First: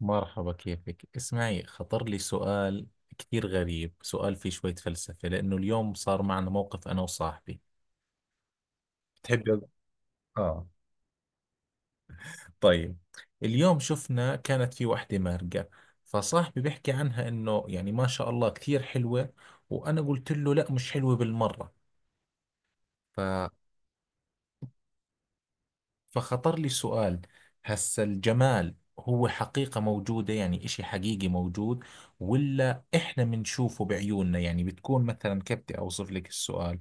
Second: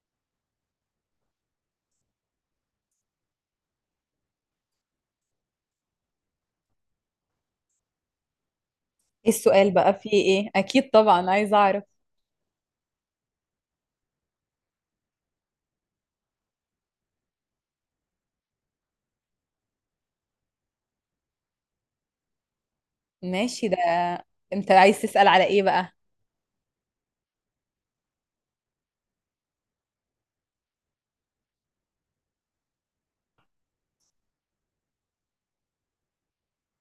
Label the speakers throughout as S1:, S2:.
S1: مرحبا، كيفك؟ اسمعي، خطر لي سؤال كثير غريب. سؤال فيه شوية فلسفة لأنه اليوم صار معنا موقف أنا وصاحبي.
S2: ايه
S1: تحب؟
S2: السؤال بقى؟ في ايه؟
S1: آه.
S2: اكيد طبعا عايزه اعرف.
S1: طيب. اليوم شفنا كانت في وحدة مارقة، فصاحبي بيحكي عنها إنه يعني ما شاء الله كثير حلوة، وأنا قلت له لا، مش حلوة بالمرة.
S2: ماشي ده. انت عايز تسأل على ايه بقى؟
S1: فخطر لي سؤال: هسا الجمال هو حقيقة موجودة؟ يعني إشي حقيقي موجود ولا إحنا بنشوفه بعيوننا؟ يعني بتكون مثلا، كيف بدي أوصف لك السؤال،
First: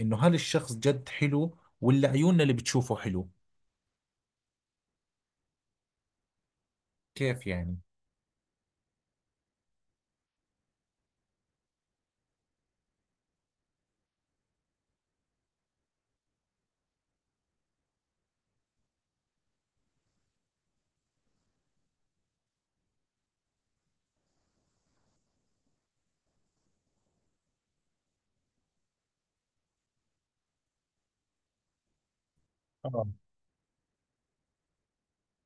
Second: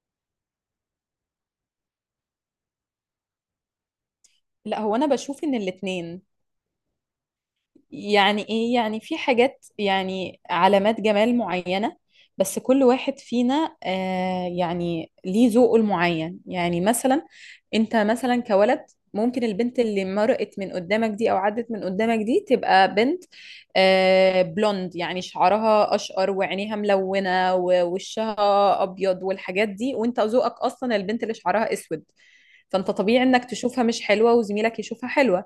S1: إنه هل الشخص جد حلو ولا عيوننا اللي بتشوفه حلو؟
S2: لا، هو انا بشوف ان الاتنين.
S1: كيف يعني؟
S2: يعني ايه؟ يعني في حاجات، يعني علامات جمال معينة، بس كل واحد فينا يعني ليه ذوقه المعين. يعني مثلا انت مثلا كولد، ممكن البنت اللي مرقت من قدامك دي او عدت من قدامك دي تبقى بنت بلوند، يعني شعرها اشقر وعينيها ملونة ووشها ابيض والحاجات دي، وانت ذوقك اصلا البنت اللي شعرها اسود، فانت
S1: آه.
S2: طبيعي انك تشوفها مش حلوة وزميلك يشوفها حلوة،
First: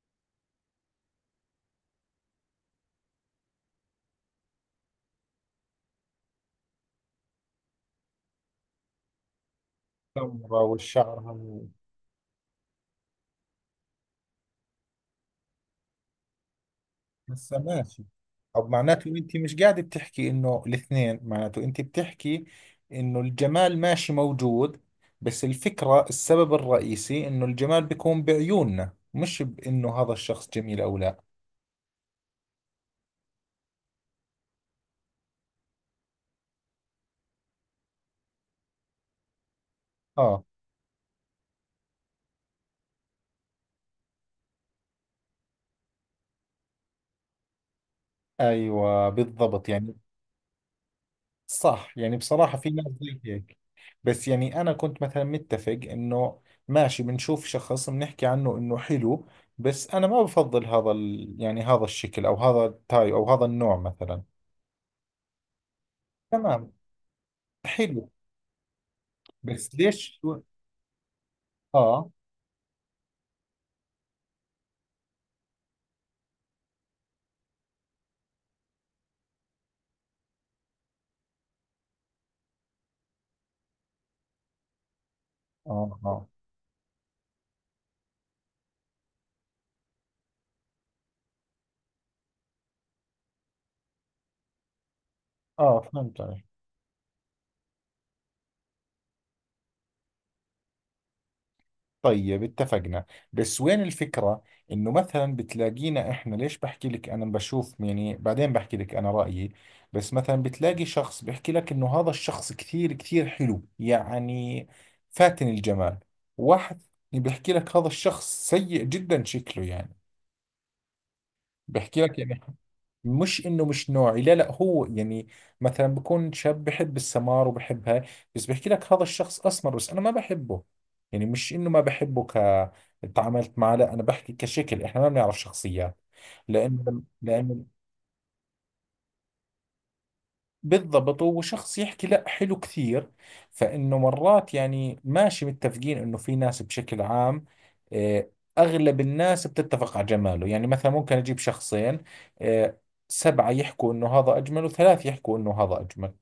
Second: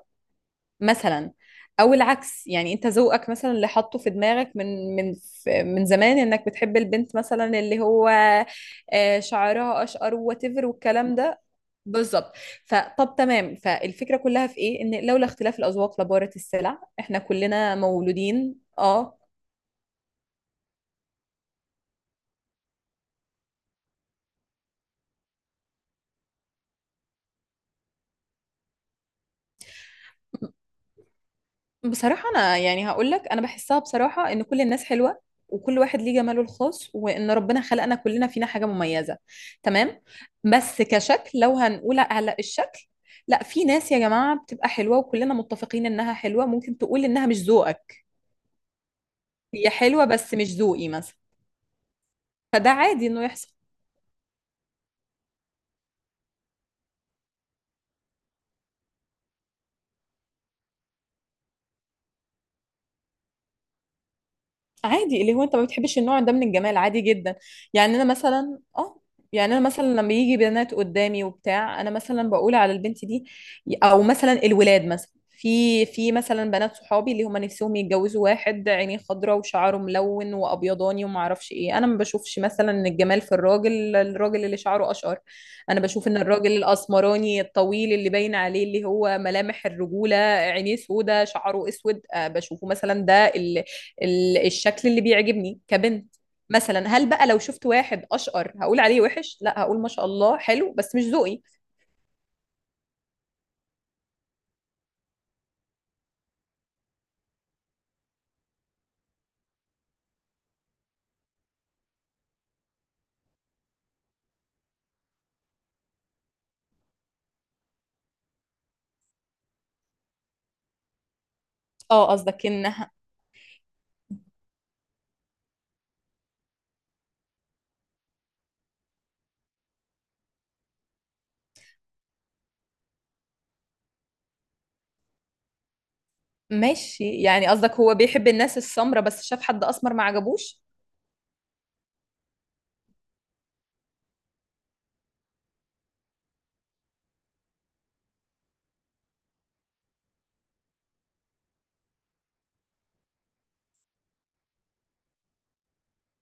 S2: مثلا. او العكس، يعني انت ذوقك مثلا اللي حاطه في دماغك من زمان انك بتحب البنت مثلا اللي هو شعرها اشقر
S1: النظرة
S2: واتيفر والكلام
S1: والشعر.
S2: ده. بالظبط. فطب تمام، فالفكره كلها في ايه؟ ان لولا اختلاف الاذواق لبارت السلع. احنا
S1: بس
S2: كلنا
S1: ماشي.
S2: مولودين
S1: طب معناته
S2: اه.
S1: انت مش قاعده بتحكي انه الاثنين، معناته انت بتحكي انه الجمال ماشي موجود، بس الفكره السبب الرئيسي انه الجمال بيكون بعيوننا، مش بانه هذا الشخص جميل او لا.
S2: بصراحة أنا يعني هقول لك، أنا بحسها بصراحة إن كل الناس حلوة، وكل واحد ليه جماله الخاص، وإن ربنا خلقنا كلنا فينا حاجة مميزة. تمام.
S1: اه.
S2: بس كشكل، لو هنقول على الشكل، لا، في ناس يا جماعة بتبقى حلوة وكلنا متفقين إنها حلوة، ممكن تقول إنها مش ذوقك.
S1: ايوه، بالضبط
S2: هي
S1: يعني.
S2: حلوة بس مش ذوقي، مثلا.
S1: صح، يعني بصراحه في
S2: فده
S1: ناس
S2: عادي
S1: زي
S2: إنه يحصل.
S1: هيك. بس يعني انا كنت مثلا متفق انه ماشي، بنشوف شخص بنحكي عنه انه حلو، بس انا ما بفضل هذا يعني هذا الشكل او هذا التايب او هذا النوع مثلا.
S2: عادي، اللي هو انت ما بتحبش النوع ده من
S1: تمام.
S2: الجمال، عادي جدا. يعني انا
S1: حلو.
S2: مثلا اه، يعني انا
S1: بس
S2: مثلا لما
S1: ليش
S2: يجي بنات قدامي وبتاع انا
S1: اه
S2: مثلا بقول على البنت دي، او مثلا الولاد مثلا، في مثلا بنات صحابي اللي هم نفسهم يتجوزوا واحد عينيه خضراء وشعره ملون وابيضاني وما اعرفش ايه. انا ما بشوفش مثلا ان الجمال في الراجل اللي شعره اشقر. انا
S1: اه
S2: بشوف ان
S1: اه
S2: الراجل الاسمراني الطويل اللي باين عليه اللي هو ملامح الرجوله، عينيه سودا شعره اسود، بشوفه مثلا ده الشكل اللي بيعجبني
S1: اه،
S2: كبنت.
S1: فهمت عليك.
S2: مثلا هل بقى لو شفت واحد اشقر هقول عليه وحش؟ لا، هقول ما شاء الله حلو بس مش ذوقي.
S1: طيب اتفقنا، بس وين الفكرة؟ انه مثلا بتلاقينا احنا، ليش بحكي لك انا بشوف يعني بعدين بحكي لك انا رأيي، بس مثلا بتلاقي شخص بيحكي لك انه هذا الشخص كثير كثير حلو، يعني فاتن الجمال. واحد بيحكي لك هذا الشخص سيء جدا شكله، يعني بحكي
S2: اه
S1: لك يعني
S2: قصدك انها.
S1: مش انه مش نوعي، لا لا، هو يعني مثلا بكون شاب بحب السمار وبحب هاي، بس بحكي لك هذا الشخص اسمر بس انا ما بحبه، يعني مش انه ما بحبه تعاملت معه، لا، انا بحكي كشكل، احنا ما بنعرف شخصيات لانه
S2: ماشي، يعني
S1: لانه
S2: قصدك هو بيحب الناس السمرة بس شاف حد اسمر ما عجبوش.
S1: بالضبط، وشخص يحكي لا حلو كثير. فإنه مرات يعني ماشي متفقين إنه في ناس بشكل عام، آه، أغلب الناس بتتفق على جماله، يعني مثلا ممكن أجيب شخصين، آه، سبعة يحكوا إنه هذا أجمل وثلاث يحكوا إنه هذا أجمل،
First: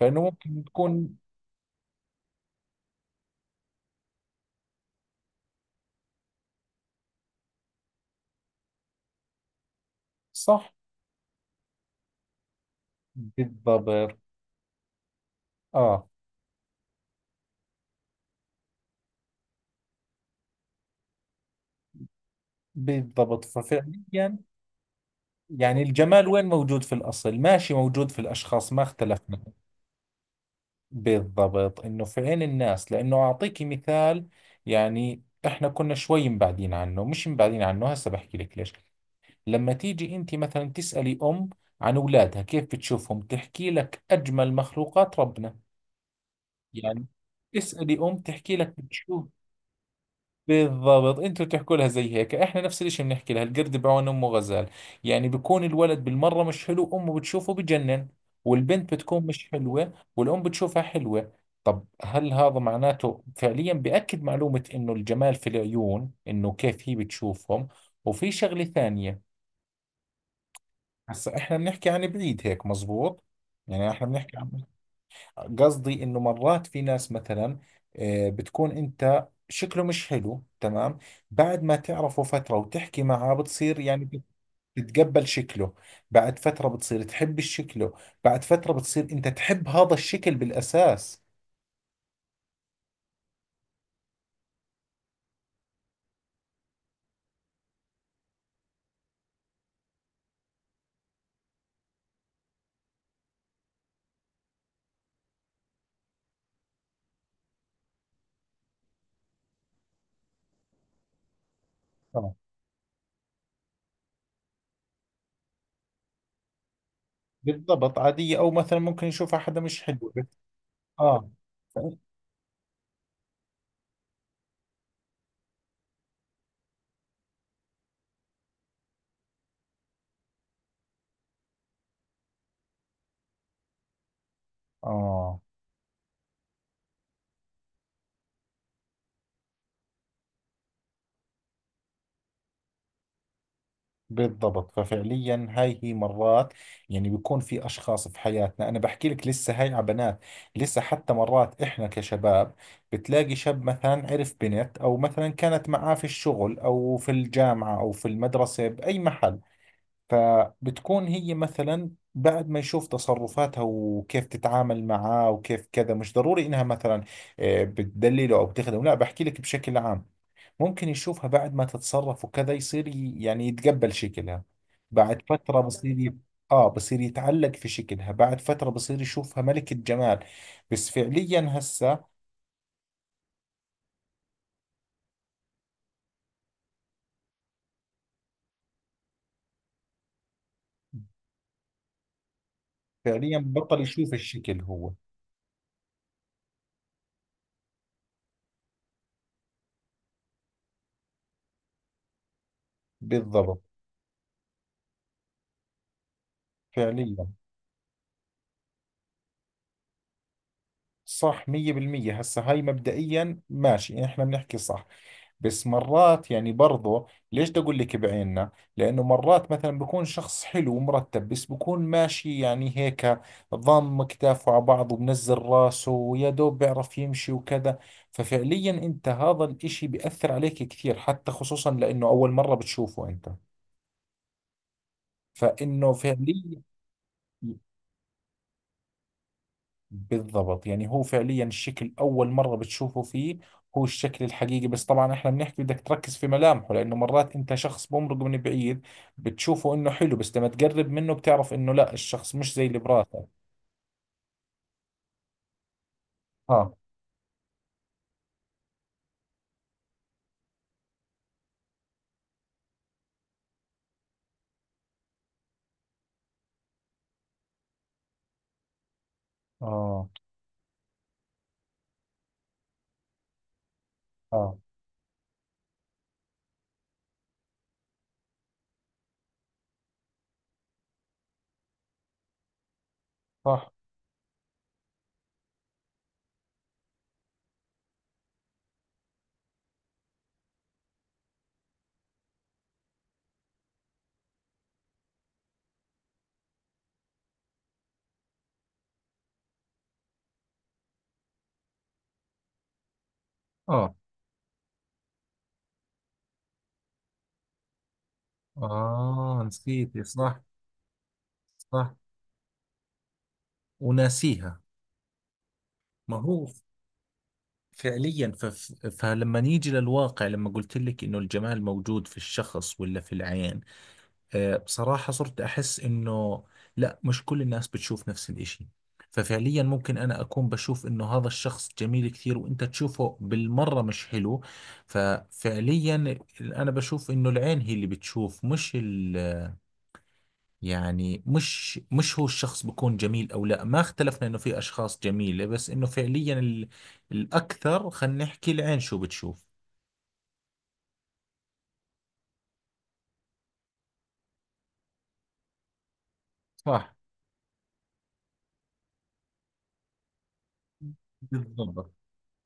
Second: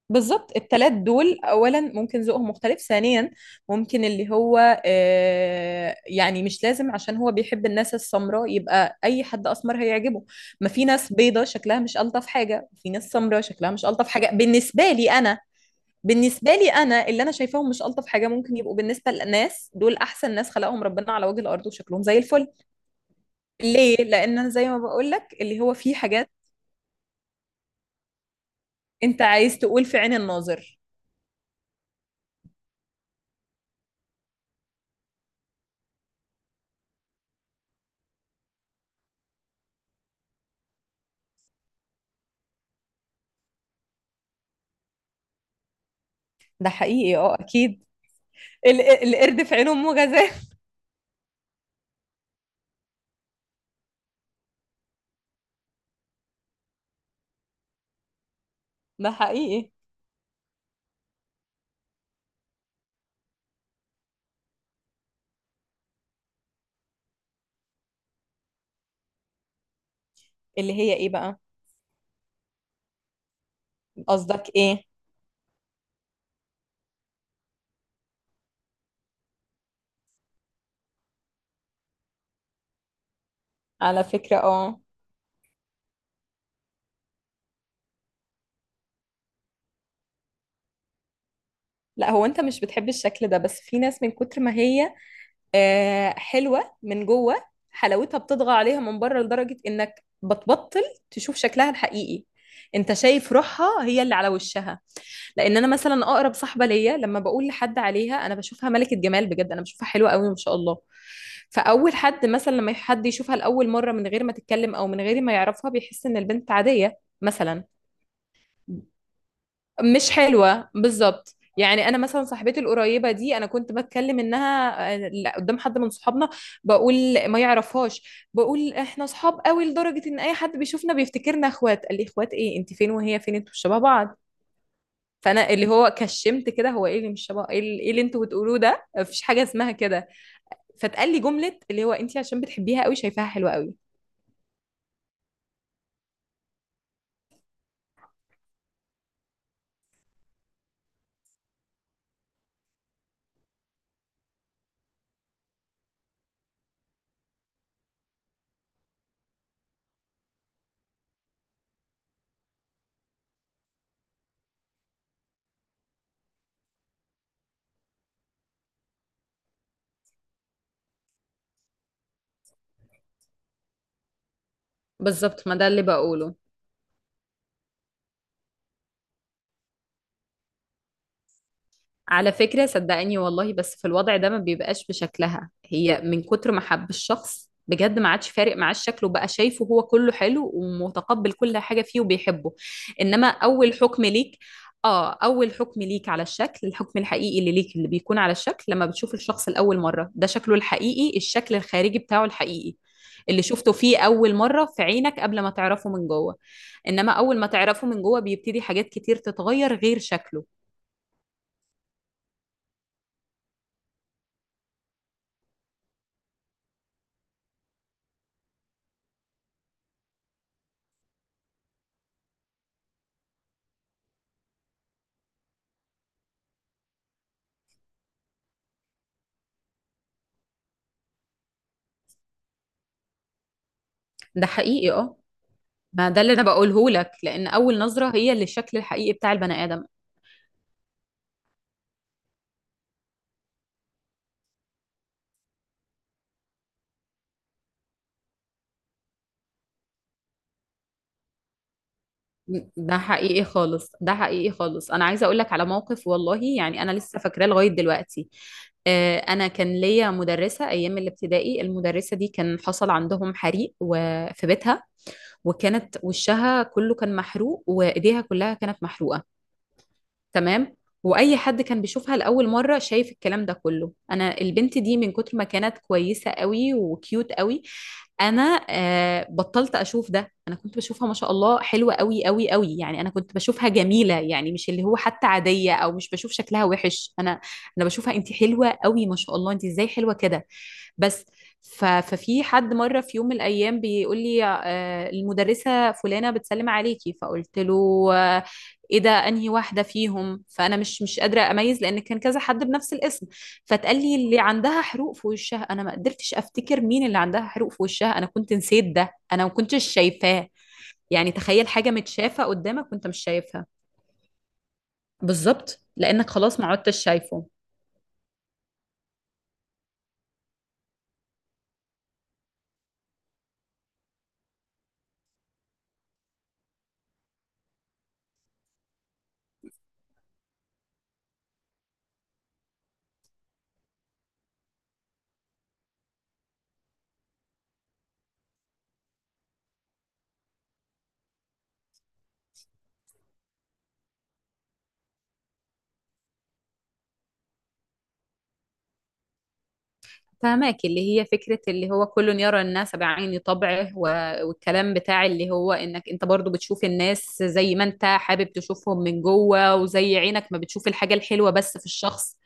S1: فإنه
S2: بالظبط.
S1: ممكن
S2: التلات
S1: تكون.
S2: دول اولا ممكن ذوقهم مختلف، ثانيا ممكن اللي هو يعني مش لازم عشان هو بيحب الناس السمراء يبقى اي حد اسمر هيعجبه. ما
S1: صح
S2: في ناس بيضة شكلها مش الطف حاجة، في ناس سمراء شكلها مش الطف
S1: بالضبط.
S2: حاجة بالنسبة لي انا.
S1: آه
S2: بالنسبة لي أنا اللي أنا شايفاهم مش ألطف حاجة، ممكن يبقوا بالنسبة للناس دول أحسن ناس خلقهم ربنا على وجه الأرض وشكلهم زي الفل.
S1: بالضبط
S2: ليه؟
S1: ففعليا،
S2: لأن أنا زي ما بقول لك اللي هو
S1: يعني
S2: في
S1: الجمال
S2: حاجات.
S1: وين موجود في الأصل؟ ماشي موجود في الأشخاص، ما
S2: أنت
S1: اختلفنا.
S2: عايز تقول في عين الناظر.
S1: بالضبط، انه في عين الناس، لانه اعطيكي مثال. يعني احنا كنا شوي مبعدين عنه، مش مبعدين عنه هسه بحكي لك ليش. لما تيجي انت مثلا تسألي ام عن اولادها كيف بتشوفهم، تحكي لك اجمل مخلوقات ربنا.
S2: ده
S1: يعني
S2: حقيقي، أه أكيد.
S1: اسألي ام تحكي لك
S2: ال-
S1: بتشوف.
S2: القرد في عين أمه غزال.
S1: بالضبط، انتوا تحكوا لها زي هيك، احنا نفس الاشي بنحكي لها: القرد بعون امه غزال. يعني بكون الولد بالمرة مش حلو امه بتشوفه بجنن، والبنت
S2: ده
S1: بتكون مش
S2: حقيقي.
S1: حلوة والام بتشوفها حلوة. طب هل هذا معناته فعليا بأكد معلومة انه الجمال في العيون، انه كيف هي بتشوفهم؟ وفي شغلة ثانية.
S2: اللي هي إيه
S1: هسا
S2: بقى؟
S1: احنا بنحكي عن بعيد هيك مزبوط، يعني احنا بنحكي
S2: قصدك
S1: عن،
S2: إيه؟
S1: قصدي انه مرات في ناس مثلا، آه، بتكون انت شكله مش حلو، تمام؟ بعد ما تعرفه فترة وتحكي معه بتصير
S2: على
S1: يعني
S2: فكرة أه.
S1: بتتقبل شكله، بعد فترة بتصير تحب شكله، بعد فترة بتصير انت تحب هذا الشكل بالاساس.
S2: لا، هو أنت مش بتحب الشكل ده، بس في ناس من كتر ما هي حلوة من جوه، حلاوتها بتطغى عليها من بره لدرجة انك بتبطل تشوف شكلها الحقيقي. انت شايف روحها هي اللي على وشها. لان انا مثلا اقرب صاحبة ليا، لما بقول لحد عليها، انا بشوفها ملكة جمال بجد. انا بشوفها حلوة قوي ما شاء الله. فاول حد
S1: آه.
S2: مثلا لما حد يشوفها لاول مرة من غير ما تتكلم او من غير ما يعرفها بيحس ان البنت عادية مثلا،
S1: بالضبط، عادية او مثلا ممكن يشوفها حدا مش
S2: مش
S1: حلو.
S2: حلوة.
S1: اه
S2: بالظبط.
S1: ف-
S2: يعني انا مثلا صاحبتي القريبه دي، انا كنت بتكلم انها آه، لا، قدام حد من صحابنا، بقول ما يعرفهاش، بقول احنا صحاب قوي لدرجه ان اي حد بيشوفنا بيفتكرنا اخوات. قال لي اخوات ايه؟ انت فين وهي فين؟ انتوا مش شبه بعض.
S1: اه
S2: فانا اللي هو كشمت كده، هو ايه اللي مش شبه؟ ايه اللي إيه اللي انتوا بتقولوه ده؟ مفيش حاجه اسمها كده. فتقال لي جمله اللي هو انت عشان بتحبيها قوي شايفاها حلوه قوي.
S1: بالضبط ففعليا هاي هي مرات، يعني بيكون في أشخاص في حياتنا، أنا بحكي لك لسه هاي على بنات، لسه حتى مرات إحنا كشباب بتلاقي شاب مثلا عرف بنت أو مثلا كانت معاه في الشغل أو في الجامعة أو في المدرسة بأي محل، فبتكون هي مثلا بعد ما يشوف تصرفاتها وكيف تتعامل معاه وكيف كذا، مش ضروري إنها مثلا، آه، بتدلله أو بتخدمه، لا بحكي لك بشكل عام، ممكن يشوفها بعد ما تتصرف وكذا يصير يعني يتقبل شكلها، بعد
S2: بالظبط، ما
S1: فترة
S2: ده اللي
S1: بصير
S2: بقوله.
S1: آه بصير يتعلق في شكلها، بعد فترة بصير يشوفها ملكة جمال. بس فعليا هسه
S2: على فكرة صدقني والله، بس في الوضع ده ما بيبقاش بشكلها هي، من كتر ما حب الشخص بجد ما عادش فارق معاه الشكل، وبقى شايفه هو كله حلو ومتقبل كل حاجة فيه وبيحبه. إنما
S1: فعليا
S2: أول
S1: بطل
S2: حكم
S1: يشوف
S2: ليك،
S1: الشكل هو.
S2: آه، أول حكم ليك على الشكل، الحكم الحقيقي اللي ليك اللي بيكون على الشكل لما بتشوف الشخص لأول مرة، ده شكله الحقيقي، الشكل الخارجي بتاعه الحقيقي اللي
S1: بالضبط
S2: شفته فيه أول مرة في عينك قبل ما تعرفه من جوه. إنما
S1: فعليا.
S2: أول ما تعرفه من جوه بيبتدي حاجات كتير تتغير غير شكله.
S1: صح 100%. هسه هاي مبدئيا ماشي احنا بنحكي صح، بس مرات يعني برضو ليش بدي اقول لك بعيننا، لانه مرات مثلا بكون شخص حلو ومرتب بس بكون ماشي يعني هيك، ضم كتافه على بعض ومنزل راسه ويا دوب بيعرف يمشي وكذا، ففعليا انت هذا الاشي بيأثر عليك كثير، حتى خصوصا لانه اول مرة بتشوفه انت،
S2: ده حقيقي آه.
S1: فانه
S2: ما ده اللي انا
S1: فعليا
S2: بقوله لك. لان اول نظره هي اللي الشكل الحقيقي بتاع البني ادم.
S1: بالضبط، يعني هو فعليا الشكل أول مرة بتشوفه فيه هو الشكل الحقيقي، بس طبعا احنا بنحكي بدك تركز في ملامحه، لأنه مرات أنت شخص بمرق من بعيد بتشوفه إنه حلو، بس لما تقرب منه بتعرف إنه لا، الشخص مش زي اللي
S2: ده
S1: براسك.
S2: حقيقي خالص، ده حقيقي خالص. انا عايزه اقول لك على موقف والله،
S1: اه
S2: يعني انا لسه فاكراه لغايه دلوقتي. انا كان ليا مدرسه ايام الابتدائي، المدرسه دي كان حصل عندهم حريق وفي بيتها، وكانت وشها كله كان محروق وايديها كلها كانت محروقه،
S1: اه
S2: تمام؟ واي حد كان بيشوفها لاول مره شايف الكلام ده كله. انا
S1: اه
S2: البنت دي من كتر ما كانت كويسه قوي وكيوت قوي، انا آه بطلت اشوف ده. انا كنت بشوفها ما شاء الله حلوه قوي قوي قوي، يعني انا كنت بشوفها
S1: صح.
S2: جميله، يعني مش اللي هو حتى عاديه او مش بشوف شكلها وحش، انا انا بشوفها انت حلوه قوي ما شاء الله، انت ازاي حلوه كده. بس ففي حد مره في يوم من الايام بيقول لي آه المدرسه فلانه بتسلم عليكي، فقلت له آه، ايه ده؟ انهي واحده فيهم؟ فانا مش قادره اميز لان كان كذا حد بنفس الاسم.
S1: اه
S2: فتقال لي اللي عندها حروق في وشها. انا ما قدرتش افتكر مين اللي عندها حروق في وشها. انا كنت نسيت ده،
S1: اه،
S2: انا ما كنتش
S1: نسيت صح.
S2: شايفاه. يعني تخيل حاجه
S1: صح،
S2: متشافه قدامك وانت مش شايفها.
S1: وناسيها.
S2: بالظبط،
S1: ما
S2: لانك
S1: هو
S2: خلاص ما عدتش شايفه.
S1: فعليا فلما نيجي للواقع، لما قلت لك انه الجمال موجود في الشخص ولا في العين، آه، بصراحة صرت أحس إنه لا، مش كل الناس بتشوف نفس الإشي، ففعليا ممكن أنا أكون بشوف إنه هذا الشخص جميل كثير وأنت تشوفه بالمرة مش حلو، ففعليا أنا بشوف إنه العين هي اللي بتشوف مش يعني مش هو الشخص بكون جميل أو لا، ما اختلفنا إنه في أشخاص جميلة، بس إنه فعليا الأكثر خلينا نحكي العين شو بتشوف.
S2: فهماك اللي هي فكرة اللي هو كل يرى الناس بعين طبعه، والكلام بتاع اللي هو انك انت برضو بتشوف
S1: صح
S2: الناس زي ما انت حابب تشوفهم من جوه، وزي عينك ما بتشوف الحاجة الحلوة بس في
S1: بالضبط
S2: الشخص.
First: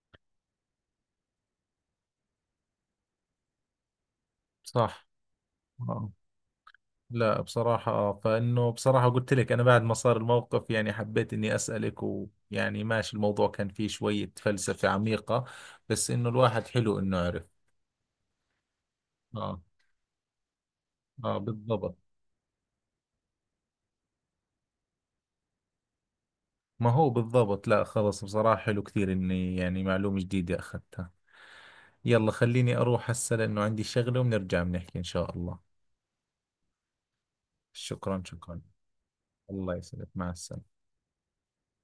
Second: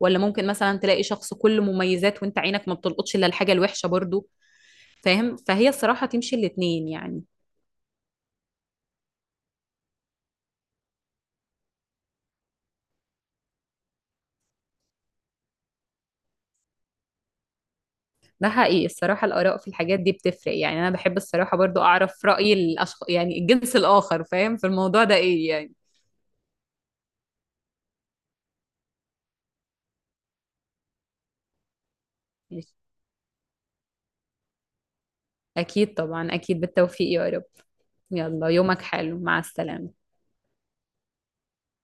S2: ولا ممكن مثلا تلاقي شخص كله مميزات وانت عينك ما بتلقطش الا الحاجة الوحشة برضو.
S1: صح.
S2: فاهم؟ فهي الصراحة تمشي الاتنين يعني.
S1: لا بصراحة آه، فإنه بصراحة قلت لك أنا بعد ما صار الموقف يعني حبيت إني أسألك، ويعني ماشي الموضوع كان فيه شوية فلسفة عميقة، بس إنه الواحد حلو إنه عرف.
S2: ده حقيقي. الصراحة الآراء
S1: آه
S2: في الحاجات دي بتفرق، يعني أنا بحب
S1: آه
S2: الصراحة برضو
S1: بالضبط.
S2: أعرف رأي الأشخاص، يعني الجنس الآخر فاهم في الموضوع ده إيه يعني.
S1: ما هو بالضبط، لا خلص، بصراحة حلو كثير إني يعني معلومة جديدة أخذتها. يلا خليني أروح هسه لأنه عندي شغلة وبنرجع بنحكي إن شاء الله.
S2: أكيد طبعا، أكيد. بالتوفيق يا رب.
S1: شكرا
S2: يلا،
S1: شكرا.
S2: يومك حلو، مع
S1: الله
S2: السلامة.
S1: يسعدك، مع السلامة.